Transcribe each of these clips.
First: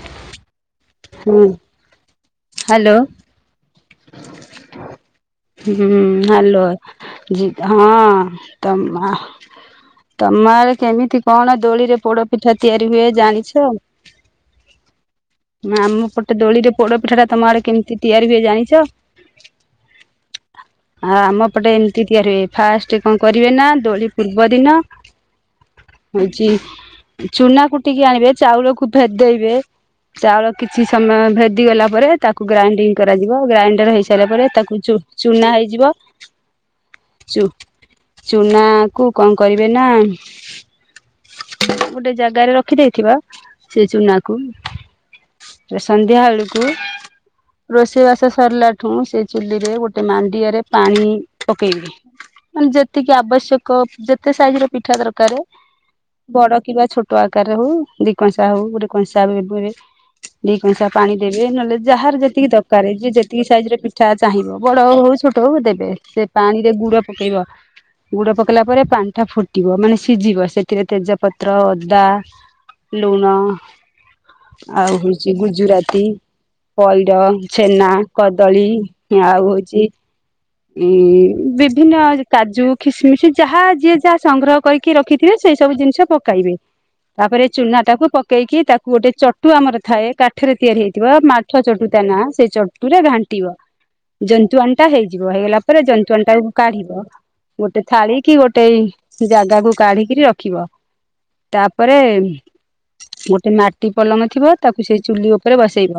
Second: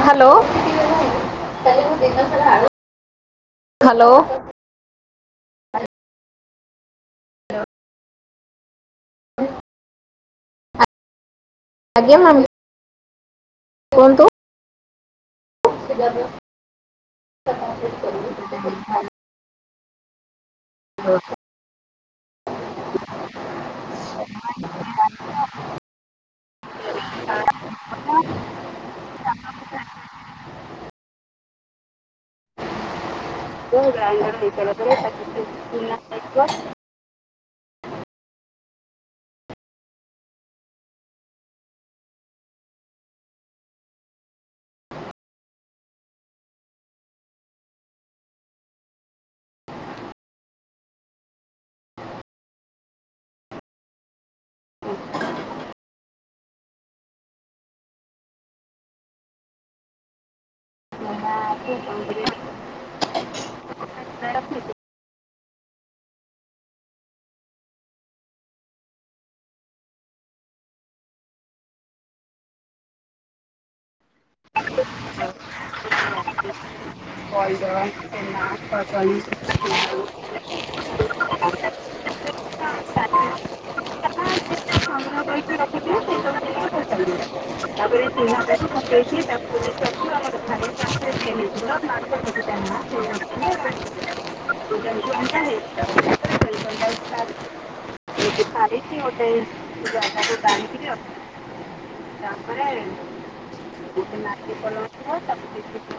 Hello ହୁଁ, hello. Hello ହୁଁ, hello, ଯି- ହଁ ତୋମ ତୋମ ଆଡେ କେମିତି କଣ ଦୋଳିରେ ଆଜ୍ଞା ମ୍ୟାମ୍ ପୋଡପିଠା ତିଆରି ହୁଏ ଜାଣିଛ? କୁହନ୍ତୁ। ନା ଆମ ପଟେ ଦୋଳି ରେ ପୋଡ ପିଠା ଟା ତୋମ ଆଡେ କେମିତି ତିଆରି ହୁଏ ଜାଣିଛ? ଆ, ଆମ ପଟେ ଏମିତି ତିଆରି ହୁଏ। ଫାଷ୍ଟ କଣ କରିବେ ନା ଦୋଳି ପୂର୍ବ ଦିନ ହଉଚି, ଚୁନା କୁଟିକି ଆଣିବେ, ଚାଉଳକୁ ଭେଦେଇବେ। ଚାଉଳ କିଛି ସମୟ ଭେଦି ଗଲା ପରେ ତାକୁ ଗ୍ରାଇଣ୍ଡିଙ୍ଗ କରାଯିବ। ଗ୍ରାଇଣ୍ଡର ହେଇସାରିଲା ପରେ ତାକୁ ଚୁ ଚୁନା ହେଇଯିବ। ଚୁ ଚୁନାକୁ କଣ କରିବେ ନା ଗୋଟେ ଜାଗାରେ ରଖି ଦେଇଥିବା ସେଇ ଚୁନା କୁ ସନ୍ଧ୍ୟାବେଳକୁ ରୋଷେଇ ବାସ ସରିଲାଠୁ ସେ ଚୁଲିରେ ଗୋଟେ ମାଣ୍ଡିଆରେ ପାଣି ପକେଇବେ। ମାନେ ଯେତିକି ଆବଶ୍ୟକ ଯେତେ ସାଇଜିର ପିଠା ଦରକାର୍ ବଡ଼ କିବା ଛୋଟ ଆକାରରେ ହଉ ଦିକଂସା ହଉ ଗୋଟେ କଂସା ଉପରେ ଦି କଂସା ପାଣି ଦେବେ ନହେଲେ ଯାହାର ଯେତିକି ଦ ରେ ଯିଏ ଯେତିକି ସାଇଜରେ ପିଠା ଚାହିଁବ ବଡ଼ ହଉ ଛୋଟ ହଉ ଦେବେ ସେପାଣିରେ ଗୁଡ଼ ପକେଇବ। ଗୁଡ଼ ପକେଇଲା ପରେ ପାଣି ଟା ଫୁଟିବ ମାନେ ସିଝିବ ସେଥିରେ ତେଜପତ୍ର ଅଦା ଲୁଣ ଆଉ ହଉଚି ଗୁଜୁରାତି ପଇଡ଼ ଛେନା କଦଳୀ ଆଉ ହଉଚି ଉଁ ବିଭିନ୍ନ କାଜୁ ଖିସିମିଶ ଯାହା ଯିଏ ଯାହା ସଂଗ୍ରହ କରିି ରଖିିଥିବେ ସେଇସବୁ ଜିନିଶ ପକାଇବେ ତାପରେ ଚୁନା ଟାକୁ ପକେଇକି ତାକୁ ଗୋଟେ ଚଟୁ ଆମର ଥାଏ କାଠରେ ତିଆରି ହେଇଥିବ ମାଠିଆ ଚଟୁତା ନା ସେ ଚଟୁରେ ଘାଣ୍ଟିବ। ଜନ୍ତୁଆଣିଟା ହେଇ ହେଇଗଲା ପରେ ଜନ୍ତୁଆଣି ଟାକୁ କାଢିବ ଗୋଟେ ଥାଳି କି ଗୋଟେ ଜାଗା କାଢିକରି ରଖିବ ତାପରେ ଗୋଟେ ମା ମାଟି ପଲଙ୍ଗ ଥିବ ତାକୁ ସେଇ ଚୁଲି ଉପରେ ବସେଇବ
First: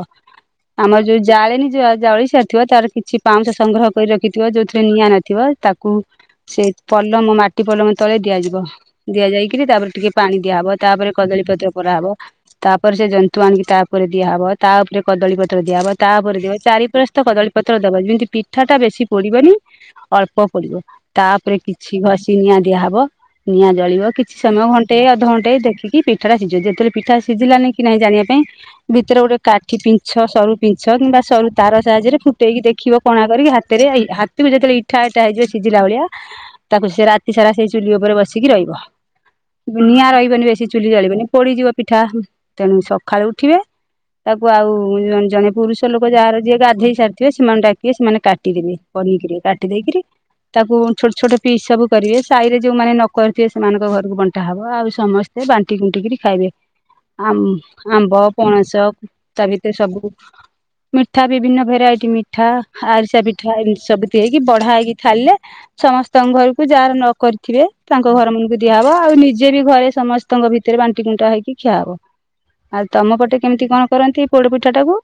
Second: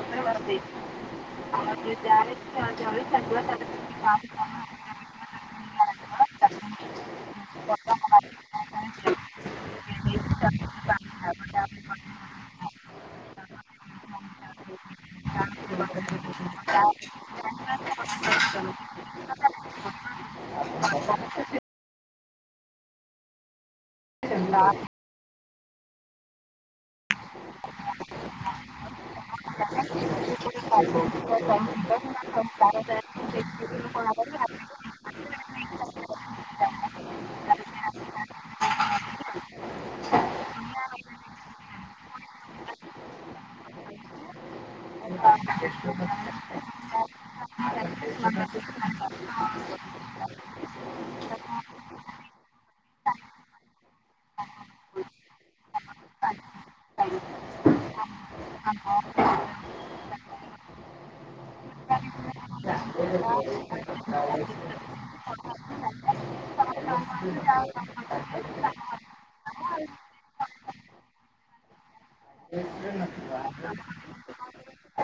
ଆମର ଯୋଉ ଜାଳେନୀ ଜ ଜଳିସାରି ଥିବ ତାର କିଛି ପାଉଁଶ ସଂଗ୍ରହ କରି ରଖିଥିବ ଯଉଥିରେ ନିଆଁ ନଥିବ ତାକୁ ସେଇ ପଲମ ମାଟି ପଲମ ତଳେ ଦିଆଯିବ। ଦିଆଯାଇକରି ତାପରେ ଟିକେ ପାଣି ଦିଆହବ ତାପରେ କଦଳୀପତ୍ର ପରାହବ ତାପରେ ସେ ଜନ୍ତୁ ଆଣିକି ତା ଉପରେ ଦିଆ ହବ ତା ଉପରେ କଦଳୀ ପତ୍ର ଦିଆହବ ତା ଉପରେ ଦି ଚାରିପରସ୍ତ କଦଳୀ ପତ୍ର ଦବ ଯେମିତି ପିଠା ଟା ବେଶୀ ପଡ଼ିବାନି ଅଳ୍ପ ପଡ଼ିବ ତାପରେ କିଛି ଘଷି ନିଆଁ ଦିଆହବ ନିଆଁ ଜଳିବ କିଛି ସମୟ ଘଣ୍ଟେ ଅଧଘଣ୍ଟେ ଦେଖିକି ପିଠା ଟା ସିଝିବ ଯେତେବେଳେ ପିଠା ସିଝିଲାନି କି ନାହିଁ ଜାଣିବା ପାଇଁ ଭିତରେ ଗୋଟେ କାଠି ପିଞ୍ଚ ସରୁ ପିଞ୍ଚ କିମ୍ବା ସୋନୁ ତାର ସାହାଜରେ ଫୁଟେଇକି ଦେଖିବ କଣା କରିକି ହାତରେ ହାତକୁ ଯେତେବେଳେ ଇଠା ଇଠା ହେଇଯିବ ସିଝିଲା ଭଳିଆ ତାକୁ ସେ ରାତି ସାରା ସେଇ ଚୁଲି ଉପରେ ବସିକି ରହିବ। ନିଆଁ ରହିବନି ବେଶୀ ଚୁଲି ଜାଳିବେନି ପୋଡ଼ିଯିବ ପିଠା ତେଣୁ ସକାଳୁ ଉଠିବେ ତାକୁ ଆଉ ଜଣେ ପୁରୁଷ ଲୋକ ଯାହାର ଯିଏ ଗାଧେଇ ସାରିଥିବେ ସେମାନେଙ୍କୁ ଡାକିବେ ସେମାନେ କାଟିଦେବେ। ପନିକିରେ କାଟି ଦେଇକିରି ତାକୁ ଛୋଟ ଛୋଟ ପିସ୍ ସବୁ କରିବେ ସାହି ରେ ଯୋଉମାନେ ନ କରିଥିବେ ସେମାନଙ୍କ ଘରକୁ ବଣ୍ଟା ହବ ଆଉ ସମସ୍ତ ସେ ବାଣ୍ଟି କୁଣ୍ଟିିକରି ଖାଇବେ। ଆ ଆମ୍ବ ପଣସ ତା ଭିତରେ ସବୁ ମିଠା ବିଭିନ୍ନ ଭେରାଇଟି ମିଠା ଆରି ତିଆ ପିଠା ଏମିତିସବୁ ଦେଇକି ବଢା ହେଇକି ଥିଳିଲେ ସମସ୍ତଙ୍କ ଘରକୁ ଯାହାର ନ କରିଥିବେ ତାଙ୍କ ଘର ମାନଙ୍କୁ ଦିଆହବ ଆଉ ନିଜେ ବି ଘରେ ସମ ତାଙ୍କ ଭିତରେ ବାଣ୍ଟି କୁଣ୍ଟା ହେଇକି ଖିଆ ହବ ଆଉ ତମ ପଟେ କେମିତି କଣ କରନ୍ତି ପୋଡ଼ ପିଠାଟାକୁ?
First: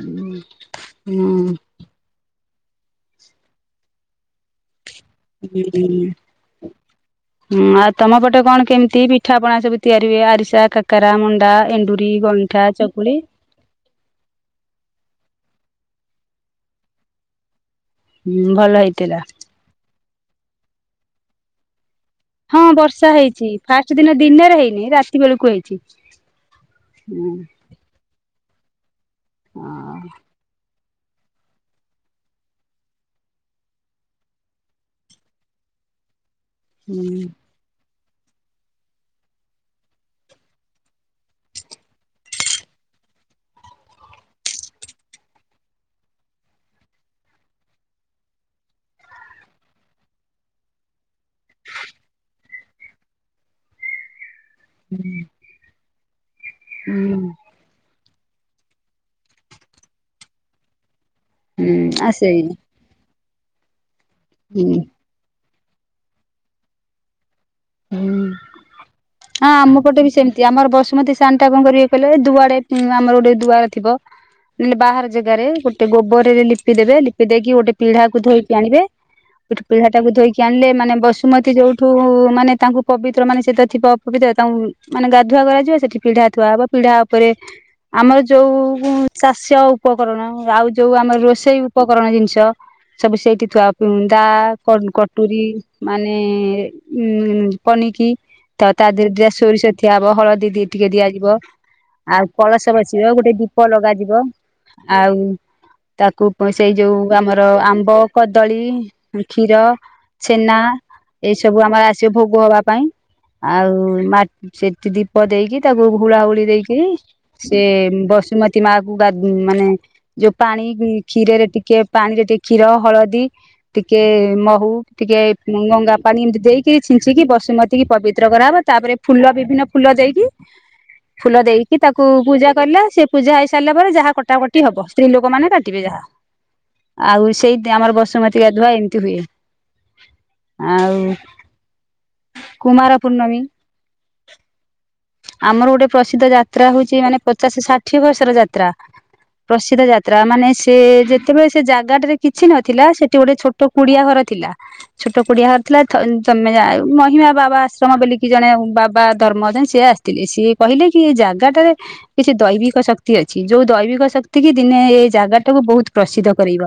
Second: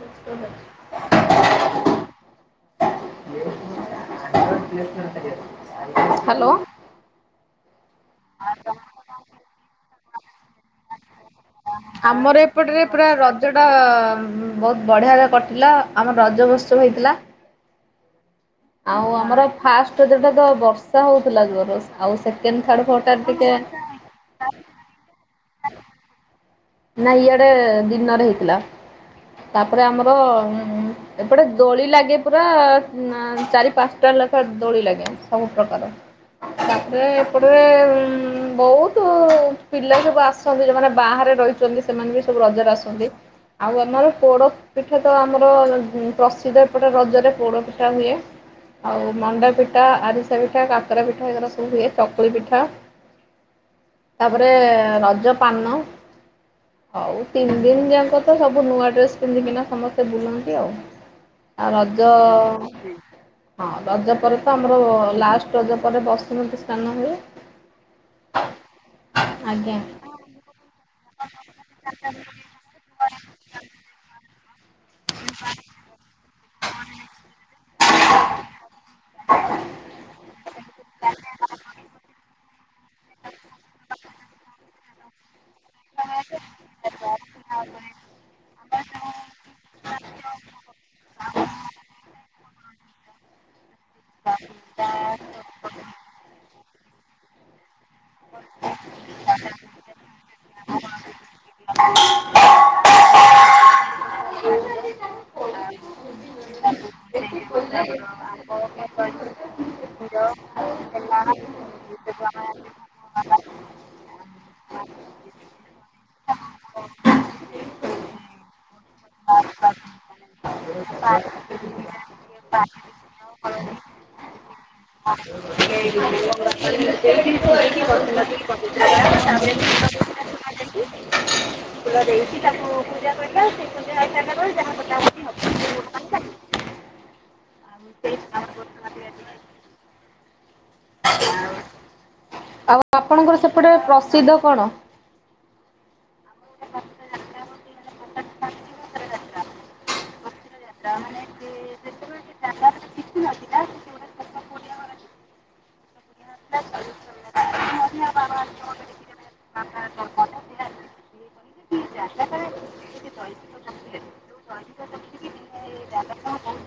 ହୁଁ ହୁଁ। [unintelligible] ହାଲୋ। [inaudible] ହୁଁ ଆଉ ତମ ପଟେ କଣ କେମିତି ପିଠା ପଣା ସବୁ ତିଆରି ହୁଏ ଆରିସା, କାକରା, ମଣ୍ଡା ଏମି ଆମର ଏପଟରେ ପୁରା ର ରଜଟା ବହୁତ୍ ବଢ଼ିଆରେ କଟିଲା ଆମର ରଜ ଉୋତ୍ସବ ହେଇଥିଲା। ହୁଁ ଭଲ ଆଉ ହେଇଥିଲା ଆମର ଫାଷ୍ଟେ ରଜଟାତ ବର୍ଷା ହଉଥିଲା ଜୋରେ ଆଉ ସେଖେ ହଁ ବର୍ଷା ହେଇଚି ଫାଷ୍ଟେ ଦିନ ଦିନରେ ହେଇନି ରାତି ବେଳକୁ ହେଇଚି। ନାଇ ଇଆଡ଼େ ଦିନରେ ହେଇଥିଲା ତାପରେ ଆମର ହୁଁ ଏପଟେ ଦୋଳି ଲାଗେ ପୁରା ଉଁ ଚାରି, ପାଂଶାଟା, ଲେଖା ଦୋଳି ଲାଗେ ସବୁ ପ୍ରକାର। [inaudible] ତାପରେ ଏପଟରେ ଉଁ ବୋଉ ବୋହୁତୁ ପିଲା ସବୁ ଆସନ୍ତି ଯୋଉମାନେ ବାହାରେ ରହିଚନ୍ତି ସେମାନେ ବି ସବୁ ରଜରେ ଆସନ୍ତି। ଆଉ ଆମର ପୋଡୋ ପିଠା ତ ଆମର ପ୍ରସିଦ୍ଧ ଏପଟେ ରଜରେ ପୋଡୋ ପିଠା ହୁଏ। ଆଉ ମଣ୍ଡା ପିଟା ଆରିସା ପିଠା କାକରା ପିଠା ଏଗାର ସବୁ ହୁଏ ଚକୁଳି ପିଠା। [inaudible] ତାପରେ ରଜ ପାନ ହୁଁ ଆଉ ତିନି ଦିନି ଯାଙ୍କ ତ ସବୁ ନୂଆ ଡ୍ରେସ୍ ପିନ୍ଧିକିନା ସମସ୍ତେ ବୁଲନ୍ତି ଆଉ। ଆଉ ହୁଁ ଆ ରଜ ସେଇ ହୁଁ ହଁ ରଜ ପରେ ତ ଆମର ହୁଁ ଲାଷ୍ଟ୍ ରଜ ପରେ ବସୁମତୀ ସ୍ନାନ ହୁଏ। ହୁଁ। ଆଁ ଆମ ଆଜ୍ଞା ପଟେ ବି ସେମିତି ଆମର ବସୁମତୀ ସାନ୍ ଟା କଁ କରିବେ କହିଲେ ଦୁଆରେ ଆମର ଗୋଟେ ଦୁଆର ଥିବ ନେ ବାହାର ଜେଗାରେ ଗୋଟେ ଗୋବରରେ ଲିପି ଦେବେ ଲିପି ଦେଇକି ଗୋଟେ ପିଢାକୁ ଧୋଇକି ଆଣିବେ ପିଢା ଟାକୁ ଧୋଇକି ଆଣିଲେ ମାନେ ବସୁମତୀ ଯୋଉଠୁ ମାନେ ତାଙ୍କୁ ପବିତ୍ର ମାନେ ସେ ତ ଥିବା ଅପବିତ୍ର ତାଙ୍କୁ ମାନେ ଗାଧୁଆ କରାଯା ବ ସେଠି ପିଢା ଥୁଆ ହବ ପିଢା ଓପୋରେ ଆମର ଯୋଉ ଚାଷ୍ୟ ଉପକରଣ ଆଉ ଯୋଉ ଆମର ରୋଷେଇ ଉପକରଣ ଜିନିଷ ସବୁ ସେଇଠି ଥୁଆ ହବ ଉଁ ଦା କନ୍ କଟୁରୀ ମାନେ ଉଁ ପନିକିି। ତ ତାହେରେ ଦିଟା ସୋରିଷ ଥିଆ ହବ ହଳଦୀ ଦି ଟିକେ ଦିଆଯିବ ଆଉ କଳସ ବସି ବ ଗୋଟେ ଦୀପ ଲଗାଯିବ ଆଉ ତାକୁ ପୁଣି ସେଇ ଯୋଉ ଆମର ଆମ୍ବ, କଦଳୀ, କ୍ଷୀର ଛେନା ଏଇ ସବୁ ଆମର ଆସିବ ଭୋଗୋ ହବା ପାଇଁ ଆଉ ମା ଚି ଟି ଦୀପ ଦେଇକି ତାକୁ ହୁଳାହୁଳି ଦେଇକି ସେ ବସୁମତୀ ମା କୁ ଗାଦ୍ ଉଁ ମାନେ ଯଉ ପାଣି କ୍ଷୀରେରେ ଟିକେ ପାଣିରେ ଟିକେ କ୍ଷୀର, ହଳଦୀ ଟିକେ ମହୁ ଟିକେ ଗଙ୍ଗା ପାଣି ଏମିତି ଦେଇକି ଛିଞ୍ଚିକି ବସୁମତୀ କି ପବିତ୍ର କରାହବ ତାପରେ ଫୁଲ ବିଭିନ୍ନ ଫୁଲ ଦେଇକି ଫୁଲ ଦେଇକି ତାକୁ ପୂଜା କଲେ ସେ ପୂଜା ହେଇସାରିଲା ପରେ ଯାହା କଟାକଟି ହବ ସ୍ତ୍ରୀ ଲୋକୋ ମାନେ କାଟ୍ ଟିବେ ଯାହା ଆଉ ସେଇ ଆମର ବସୁମତୀ ଗାଧୁଆ ଏମିତି ହୁଏ। ଆଉ। ଆଉ କୁମାର ଆପଣଙ୍କର ପୂର୍ଣ୍ଣମୀ ସେପଟେ ପ୍ରସିଦ୍ଧ କଣ? ଆମର ଗୋଟେ ପ୍ରସିଦ୍ଧ ଯାତ୍ରା ହୋଉଚି ମାନେ ପଚାଶ ଷାଠିଏ ବର୍ଷର ଯାତ୍ରା। ପ୍ରସିଦ୍ଧ ଯାତ୍ରା ମାନେ ସିଏ ଯେତେବେଳେ ସେ ଜାଗାଟେରେ କିଛି ନଥିଲା ସେଠି ଗୋଟେ ଛୋ ଟୋ କୁଡିଆ ଘର ଥିଲା ଛୋଟୋ କୁଡିଆ ଘର ଥିଲା ଥ ତମେ ଯା ମହିମା ବାବା ଆଶ୍ରମ ବେଲିକି ଜଣେ ବାବା [unintelligible] ସିଏ ଆସିଥିଲେ ସିଏ କହିଲେ କି ଏ ଜାଗାଟାରେ କିଛି ଦୈବିକ ଶକ୍ତି ଅଛି ଯୋଉ ଦୈବିକ ଶକ୍ତି କି ଦିନେ ଏଇ ଜାଗାଟାକୁ ବୋହୁତ ପ୍ରସିଦ୍ଧ କରେଇବ।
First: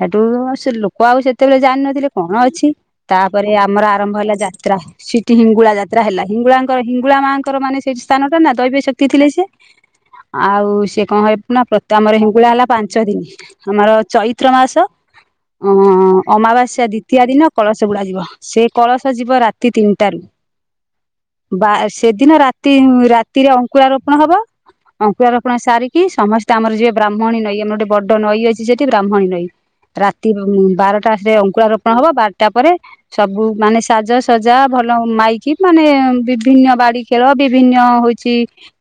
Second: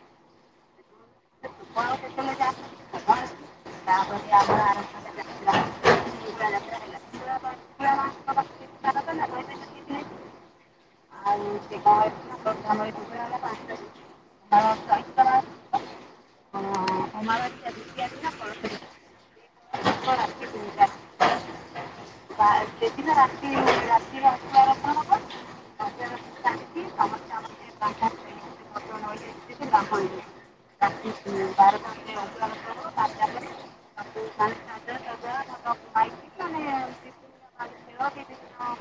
ହେଟୁ ସେ ଲୋକ ଆଉ ସେତେବେଳେ ଜାଣିନଥିଲେ କଣ ଅଛି ତାପରେ ଆମର ଆରମ୍ଭ ହେଲା ଯାତ୍ରା ସି ଠି ହିଙ୍ଗୁଳା ଯାତ୍ରା ହେଲା ହିଙ୍ଗୁଳାଙ୍କର ହିଙ୍ଗୁଳା ମାଙ୍କର ମାନେ ସେଇ ସ୍ଥାନ ଟା ନା ଦୈବି ଶକ୍ତି ଥିଲେ ସିଏ। ଆଉ ସିଏ କଁ ହେବ ନା ପ୍ର ଆମର ହିଙ୍ଗୁଳା ହେଲା ପାଞ୍ଚ ଦିନି ଆମର ଚୈତ୍ର ମାସ ଅଁ ଅମାବାସ୍ୟା ଦ୍ୱିତୀୟା ଦିନ କଳସ ବୁଡା ଯିବ ସେ କଳସ ଯିବ ରାତି ତିନିଟାରୁ। ବା ସେଦିନ ରାତି ରାତିରେ ଅଙ୍କୁଳା ରୋପଣ ହବ। ଅଙ୍କୁଳା ରୋପଣ ସାରିକି ସମସ୍ତେ ଆମର ଯିବେ ବ୍ରାହ୍ମଣୀ ନଈ ଆମର ଗୋଟେ ବଡ ନଈ ଅଛି ସେଠି ବ୍ରାହ୍ମଣୀ ନଈ। ରାତି ଉଁ ବାରଟାରେ ଅଙ୍କୁଳା ରୋପଣ ହବ ବାରଟା ପରେ ସବୁ ମାନେ ସାଜସଜା ଭଲ ମାଇକି ମାନେ ବିଭିନ୍ୟ ବାଡ଼ି ଖେଳ ବିଭିନ୍ୟ ହୋଉଚି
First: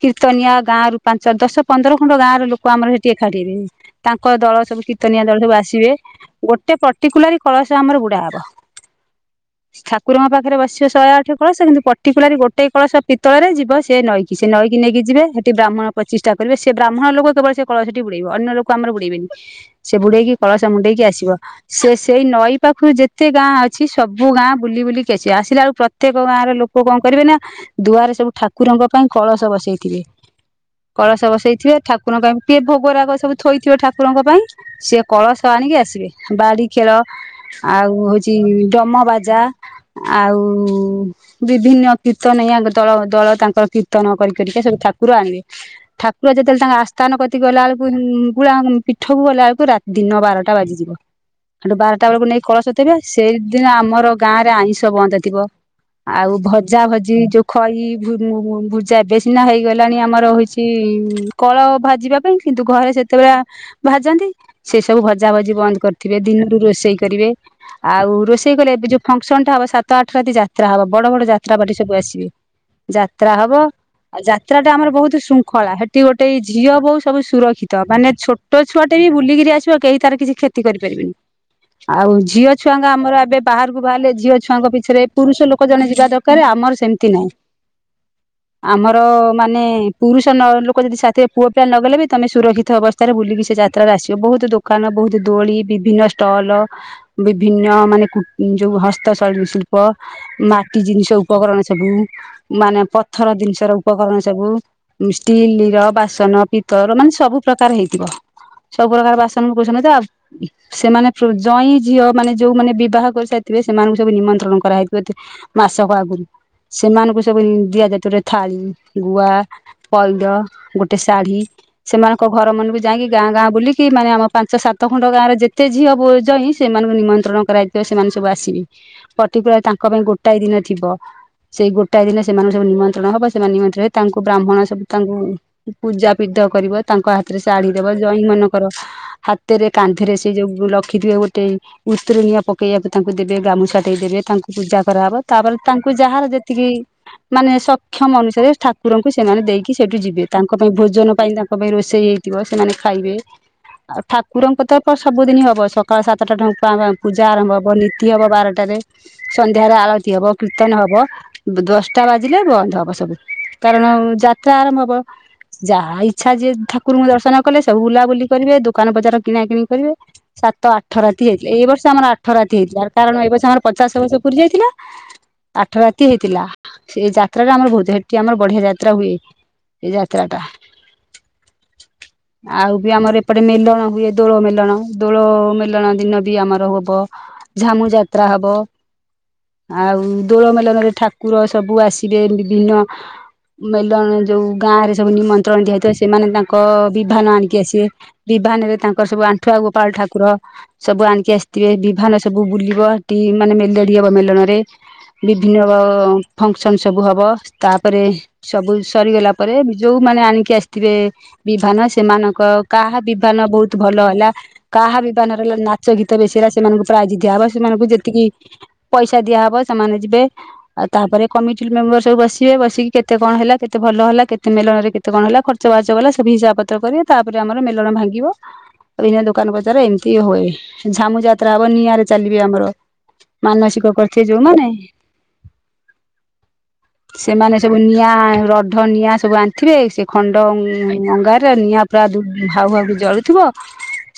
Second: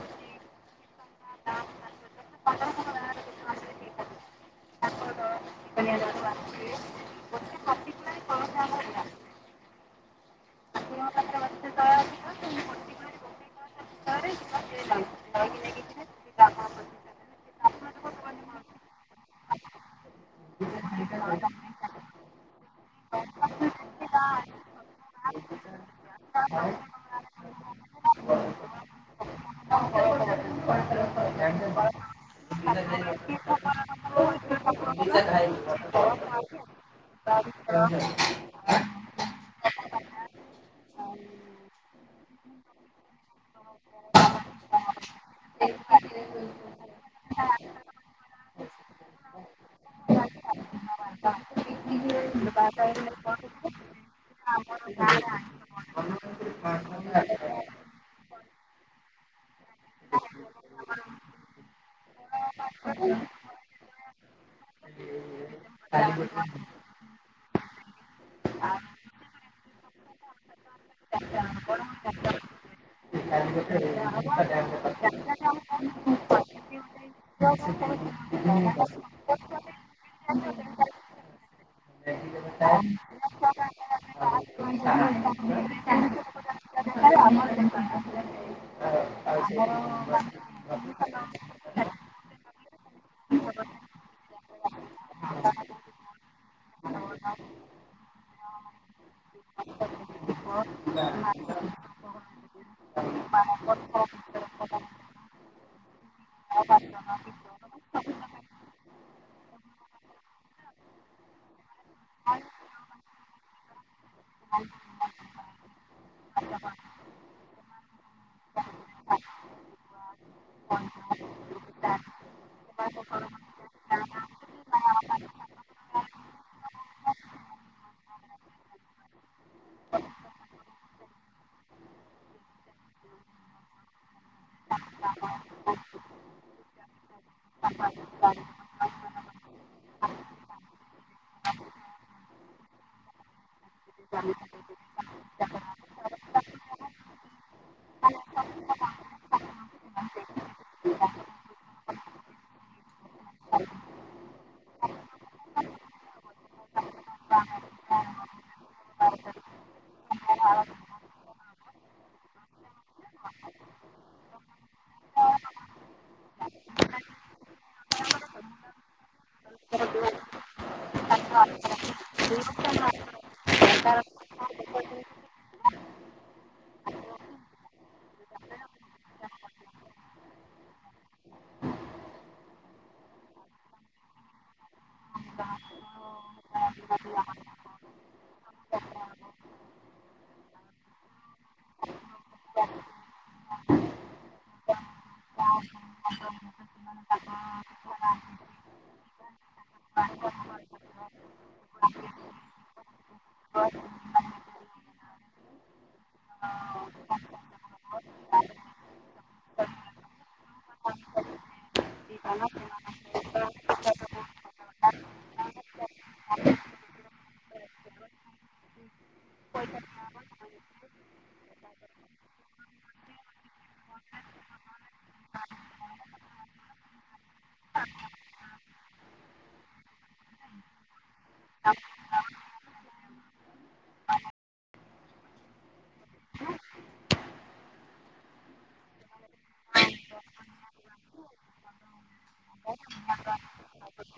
କୀର୍ତ୍ତନିଆ ଗାଁ ରୁ ପାଞ୍ଚ ଦଶ ପନ୍ଦର ଖଣ୍ଡ ଗାଁ ର ଲୋକ ଆମର ହେଟି ଏକାଠି ହେବେ। ତାଙ୍କ ଦଳ ସବୁ କୀର୍ତ୍ତନିଆ ଦଳ ସବୁ ଆସିବେ ଗୋଟେ ପର୍ଟିକୁଲାରି କଳସ ଆମର ବୁଡା ହବ। ଠାକୁରଙ୍କ ପାଖରେ ବସିବ ଶହେ ଆଠ କଳସ କିନ୍ତୁ ପର୍ଟିକୁଲାର ଗୋଟେ କଳସ ପିତଳରେ ଯିବ ସିଏ ନଇ କୁ। କି ସେ ନଈକ ନେଇକି ଯିବେ ହେଠି ବ୍ରାହ୍ମଣ ପ୍ରଚିଷ୍ଠା କରିବେ ସେ ବ୍ରାହ୍ମଣ ଲୋକ କେବଳ ସେ କଳସ ଟି ବୁଡେଇବ ଅନ୍ୟ ଲୋକ ଆମର ବୁଡେଇବେନି ସେ ବୁଡେଇକି କଳସ ମୁଣ୍ଡେଇକି ଆସିବ ସେ ସେଇ ନଈ ପାଖରୁ ଯେତେ ଗାଁ ଅଛି ସବୁ ସବୁ ଗାଁ ବୁଲି ବୁଲି କି ଆସିବେ। ଆସିଲା ବେଳକୁ ପ୍ରତ୍ୟକ ଗାଁ ଲୋକ କଣ କରିବେ ନା ଦୁଆରେ ସବୁ ଠାକୁରଙ୍କ ପାଇଁ କଳସ ବସେଇଥିବେ। କଳସ ବସେଇଥିବେ ଠାକୁରଙ୍କ ପାଇଁ କିଏ ଭୋଗରାଗ ସବୁ ଥୋଇଥିବେ ଠାକୁରଙ୍କ ପାଇଁ। ସିଏ କଳସ ଆଣିକି ଆସିବେ ବାଡି ଖେଳ ଆଉ ହଉଛି ଡମ ବାଜା ଆଉ ବିଭିନ୍ନ କୀର୍ତ୍ତନୀଆ ଦଳ ଦଳ ତାଙ୍କର କୀର୍ତ୍ତନ କରି କରିକି ସବୁ ଠାକୁର ଆଣିବେ। ଠାକୁର ଯେତେବେଳେ ତାଙ୍କ ଆସ୍ଥାନ କତି ଗଲା ବେଳକୁ ଗୁଳା ପୀଠକୁ ଗଲା ବେଳକୁ ରାତି ଦିନ ବାରଟା ବାଜିଯିବ। ହେଠୁ ବାରଟା ବେଳକୁ ନେଇ କଳସ ଥୋଇବେ ସେଇଦିନ ଆମର ଆମର ଗାଁ ରେ ଆଇଁଷ ବନ୍ଦ ଥିବ। ଆଉ ଭଜା ଭଜି ଯୋଉ ଖଇ ଭୁଜା ଏବେ ସିନା ହେଇଗଲାଣି ଆମର କଳ ଭାଜିବା ପାଇଁ କିନ୍ତୁ ଘରେ ଯେତେବେଳେ ଭାଜନ୍ତି। ସେ ସବୁ ଭଜା ଭଜି ବନ୍ଦ କରିଥିବେ, ଦିନରୁ ରୋଷେଇ କରିବେ ଆଉ ରୋଷେଇ କଲେ ଏବେ ଯୋଉ ଫଙ୍କସନ ଟା ହବ ସାତ ଆଠ ରାତି ଯାତ୍ରା ହବ ବଡ ବଡ ଯାତ୍ରା ପାର୍ଟି ସବୁ ଆସିବେ। ଯାତ୍ରା ହବ ଆଉ ଯାତ୍ରା ଟା ଆମର ବହୁତ ଶୃଙ୍ଖଳା। ସେଠି ଗୋଟେ ଝିଅ ବୋଉ ସବୁ ସୁରକ୍ଷିତ ମାନେ ଛୋଟ ଛୋଟ ଛୁଆ ଟେ ବି ବୁଲିକିରି ଆସିବ କେହି ତାର କିଛି କ୍ଷତି କରିପାରିବନି। ଆଉ ଝିଅ ଛୁଆଙ୍କ ଆମର ଏବେ ବାହାର ବାହରିଲେ ଝିଅ ଛୁଆଙ୍କ ପିଛରେ ପୁରୁଷ ଲୋକ ଜଣେ ଯିବା ଦରକାର ଆମର ସେମିତି ନହିଁ। ଆମର ମାନେ ପୁରୁଷ ଲୋକ ଯଦି ସାଥିରେ ପୁଅ ପିଲା ନଗଲେ ବି ତମେ ସୁରକ୍ଷିତ ଅବସ ରେ ବୁଲିକି ସେ ଯାତ୍ରାରେ ଆସିବ ବହୁତ ଦୋକାନ ବହୁତ ଦୋଳି ବିଭିନ୍ନ ଷ୍ଟଲ ବିଭିନ୍ନ ମାନେ କୁ ଯୋଉ ହସ୍ତଶୈଳ ଶିଳ୍ପ। ମାଟି ଜିନିଷ ଉପକରଣ ସବୁ ମାନେ ପଥର ଜିନିଷ ର ଉପକରଣ ସବୁ ଷ୍ଟିଲ ର ବାସନ ପିତଳ ର ମାନେ ସବୁ ପ୍ରକାର ହେଇଥିବ। ସବୁ ପ୍ରକାର ବାସନ କୁସନ ଆଉ ସେମାନେ ଜଇଁ ଝିଅ ମାନେ ଯୋଉମାନେ ବିବାହ କରି ଥିବେ ସେମାନଙ୍କୁ ସବୁ ନିମନ୍ତ୍ରଣ କରାହଇଥିବ ମାସକ ଆଗରୁ। ସେମାନଙ୍କୁ ସବୁ ଦିଆଯାଇଥିଵ ଗୋଟେ ଥାଳି ଗୁଆ ପଇଦ, ଗୋଟେ ଶାଢୀ। ସେମାନଙ୍କ ଘର ମନକୁ ଯାଇକି ଗାଁ ଗାଁ ବୁଲିକି ମାନେ ଆମ ପାଞ୍ଚ ସାତ ଖଣ୍ଡ ଗାଁରେ ଯେତେ ଝିଅ ଯଇଁ ସେମାନଙ୍କୁ ନିମନ୍ତ୍ରଣ କରାଯାଇଥିବ ସେମାନେ ସବୁ ଆସିବେ ପର୍ଟିକୁଲାର ତାଙ୍କ ପାଇଁ ଗୋଟାଏ ଦିନ ଥିବ। ସେଇ ଗୋଟାଏ ଦିନେ ସେମାନ ସବୁ ନିମନ୍ତ୍ରଣ ହବ ସେମାନେ ନିମନ୍ତ୍ରଣ ହ ତାଙ୍କୁ ବ୍ରାହ୍ମଣ ସବୁ ତାଙ୍କୁ ପୂଜା ପିଧ କରିବ, ତାଙ୍କ ହାତରେ ଶାଢ଼ୀ ଦବ ଜଇ ମନଙ୍କର ହାତରେ କାନ୍ଧରେ ସେ ଯୋଉ ରଖିଥିବେ ଗୋଟେ ଉତଣୀୟ ପ ପକେଇବାକୁ ତାଙ୍କୁ ଦେବେ ଗାମୁଛା ଟ ଦେବେ ତାଙ୍କୁ ପୂଜା କରାହବ ତାପରେ ତାଙ୍କୁ ଯାହାର ଯେତିକି ମାନେ ସକ୍ଷମ ଅନୁସାରେ ଠାକୁରଙ୍କୁ ସେମାନେ ଦେଇକି ସେଇଠୁ ଯିବେ ତାଙ୍କ ପାଇଁ ଭୋଜନ ପାଇଁ ତାଙ୍କ ପାଇଁ ରୋଷେଇ ହେ ବ ସେମାନେ ଖାଇବେ ଆଉ ଠାକୁରଙ୍କ ତରଫ ସବୁଦିନ ହବ ସକାଳ ସାତଟା ଠ ଢଙ୍କା ପୂଜା ଆରମ୍ଭ ହବ ନୀତି ହବ ବାରଟାରେ ସନ୍ଧ୍ୟାରେ ଆଳତିୀ ହବ କୀର୍ତ୍ତନ ହବ। ଦଶଟା ବାଜିଲେ ବନ୍ଦ ହବ ସବୁ। କାରଣ ଯାତ୍ରା ଆରମ୍ଭ ହବ। ଯାହା ଇଚ୍ଛା ଯିଏ ଠାକୁରଙ୍କୁ ଦର୍ଶନ କଲେ ସବୁ ବୁଲାବୁଲି କରିବେ ଦୋକାନ ବଜାର କିଣା କିିଣି କରିବେ ସାତ ଆଠ ରାତି ହେଇଥିଲେ ଏଇ ବର୍ଷ ଆମର ଆଠ ରାତି ହେଇଥିଲା। କାରଣ ଏ ବର୍ଷ ଆମର ପଚାଶ ବର୍ଷ ପୁରୀ ଯାଇଥିଲା ଆଠ ରାତି ହେଇଥିଲା ସେ ଯାତ୍ରା ଟା ଆମର ବହୁତ ସେଠି ଆମର ବଢିଆ ଯାତ୍ରା ହୁଏ। ଏ ଯାତ୍ରା ଟା। ଆଉ ବି ଆମର ଏପଟେ ମେଲଣ ହୁଏ ଦୋଳ ମେଲଣ ଦୋଳ ମେଲଣ ଦିନ ବି ଆମର ହବ। ହବ ଝାମୁ ଯାତ୍ରା ହବ। ଆଉ ଦୋଳ ମେଲନ ରେ ଠାକୁର ସବୁ ଆସିବେ ବିଭିନ୍ନ ମେଲଣ ଯୋଉ ଗାଁ ରେ ସବୁ ନିମନ୍ତ୍ରଣ ଦିଆଯାଇଥିବ ସେମାନେ ତାଙ୍କ ବିଭାନ ଆଣିକି ଆସିବେ। ବିଭାନରେ ତାଙ୍କର ସବୁ ଆଣ୍ଠୁଆ ଗୋପାଳ ଠାକୁର ସବୁ ଆଣିକି ଆସି ଥିବେ ବିଭାନ ସବୁ ବୁଲିବ ହେଟି ମାନେ ମେଲୋଡି ହବ ମେଲଣରେ। ବିଭିନ୍ନ ଫଙ୍କସନ ସବୁ ହବ ତାପରେ ସବୁ ସରିଗଲା ପରେ ଯୋଉମାନେ ଆଣିକି ଆସିଥିବେ ବିଭାନ ସେମାନଙ୍କ କାହା ବିଭାନ ବହୁତ ଭଲ ହେଲା କାହା ବିଭାନର ହେଲା ନାଚ ଗୀ ତ ବେଶୀ ହେଲା ସେମାନଙ୍କୁ ପ୍ରାଇଜ ଦିଆହ ହବ ସେମାନଙ୍କୁ ଯେତିକି ପଇସା ଦିଆହେବ ସେମାନେ ଯିବେ। ଆଉ ତାପରେ କମିଟି ମେମ୍ବର ସବୁ ବସିବେ ବସିକି କେତେ କଣ ହେଲା କେତେ ଭଲ ହେଲା କେତେ ମେଳନରେ କେ ତେ କଣ ହେଲା ଖର୍ଚ୍ଚ ବାର୍ଚ ଗଲା ସବୁ ହିସାବ ପତ୍ର କରିବେ ତାପରେ ଆମର ମେଲଣ ଭାଙ୍ଗିବ। ଏଇନା ଦୋକାନ ବଜାର ଏମିତି ହୁଏ ଝାମୁ ଯାତ୍ରା ହବ ନିଆଁରେ ଚାଲିବେ ଆମର। ମାନସିକ କରିଥିବେ ଯୋଉମାନେ ସେମାନେ ସବୁ ନିଆଁ ରଢ଼ ନିଆଁ ସବୁ ଆଣି ଥିବେ ସେ ଖଣ୍ଡ ଅ ଅଙ୍ଗାରରେ ନିଆଁ ପୁରା ଦୁ ହାଉ ହାଉ କି ଜଳୁଥିବ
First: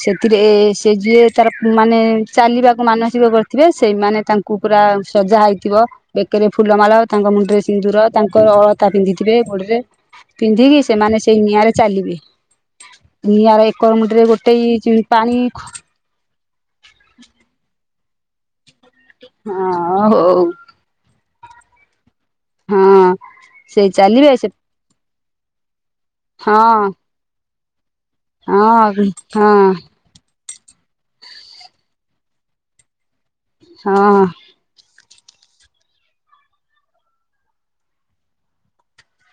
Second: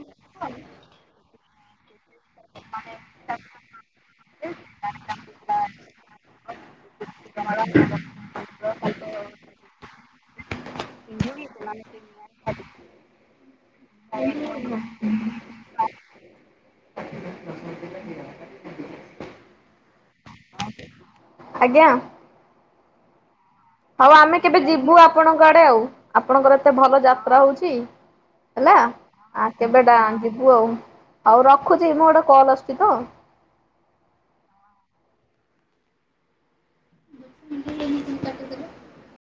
ସେତିରେ ସେ ଯିଏ ତାର ମାନେ ଚାଲିବାକୁ ମାନସିକ କରିଥିବେ ସେଇମାନେ ତାଙ୍କୁ ପୁରା ସଜା ହେଇଥିବ ବେକରେ ଫୁଲମାଳ ତାଙ୍କ ମୁଣ୍ଡରେ ସିନ୍ଦୁର ତାଙ୍କ ଅଳ ତା ପିନ୍ଧିଥିବେ ଗୋଡରେ ପିନ୍ଧିକି ସେମାନେ ସେଇ ନିଆଁ ରେ ଚାଲିବେ। ନିଆର ଏକର ମୁଣ୍ଡିରେ ଗୋଟେଏ ଚି ପାଣି [inaudible] ହଁ ହଉ। ଆଜ୍ଞା। ହଁ। ସେଇ ହଉ ଚାଲିବେ ଆମେ ସେ କେବେ ଯିବୁ ଆପଣଙ୍କ ଆଡେ ଆଉ ହଁ ଆପଣଙ୍କର ଏତେ ଭଲ ଯାତ୍ରା ହଉଛି। ହେଲା ହଁ ଆ ହଁ କେବେ ଡା ଯିବୁ ଆଉ ଆଉ ରଖୁଛି ମୁଁ ଗୋଟେ କଲ ଆସୁଛି ତ। ହଁ।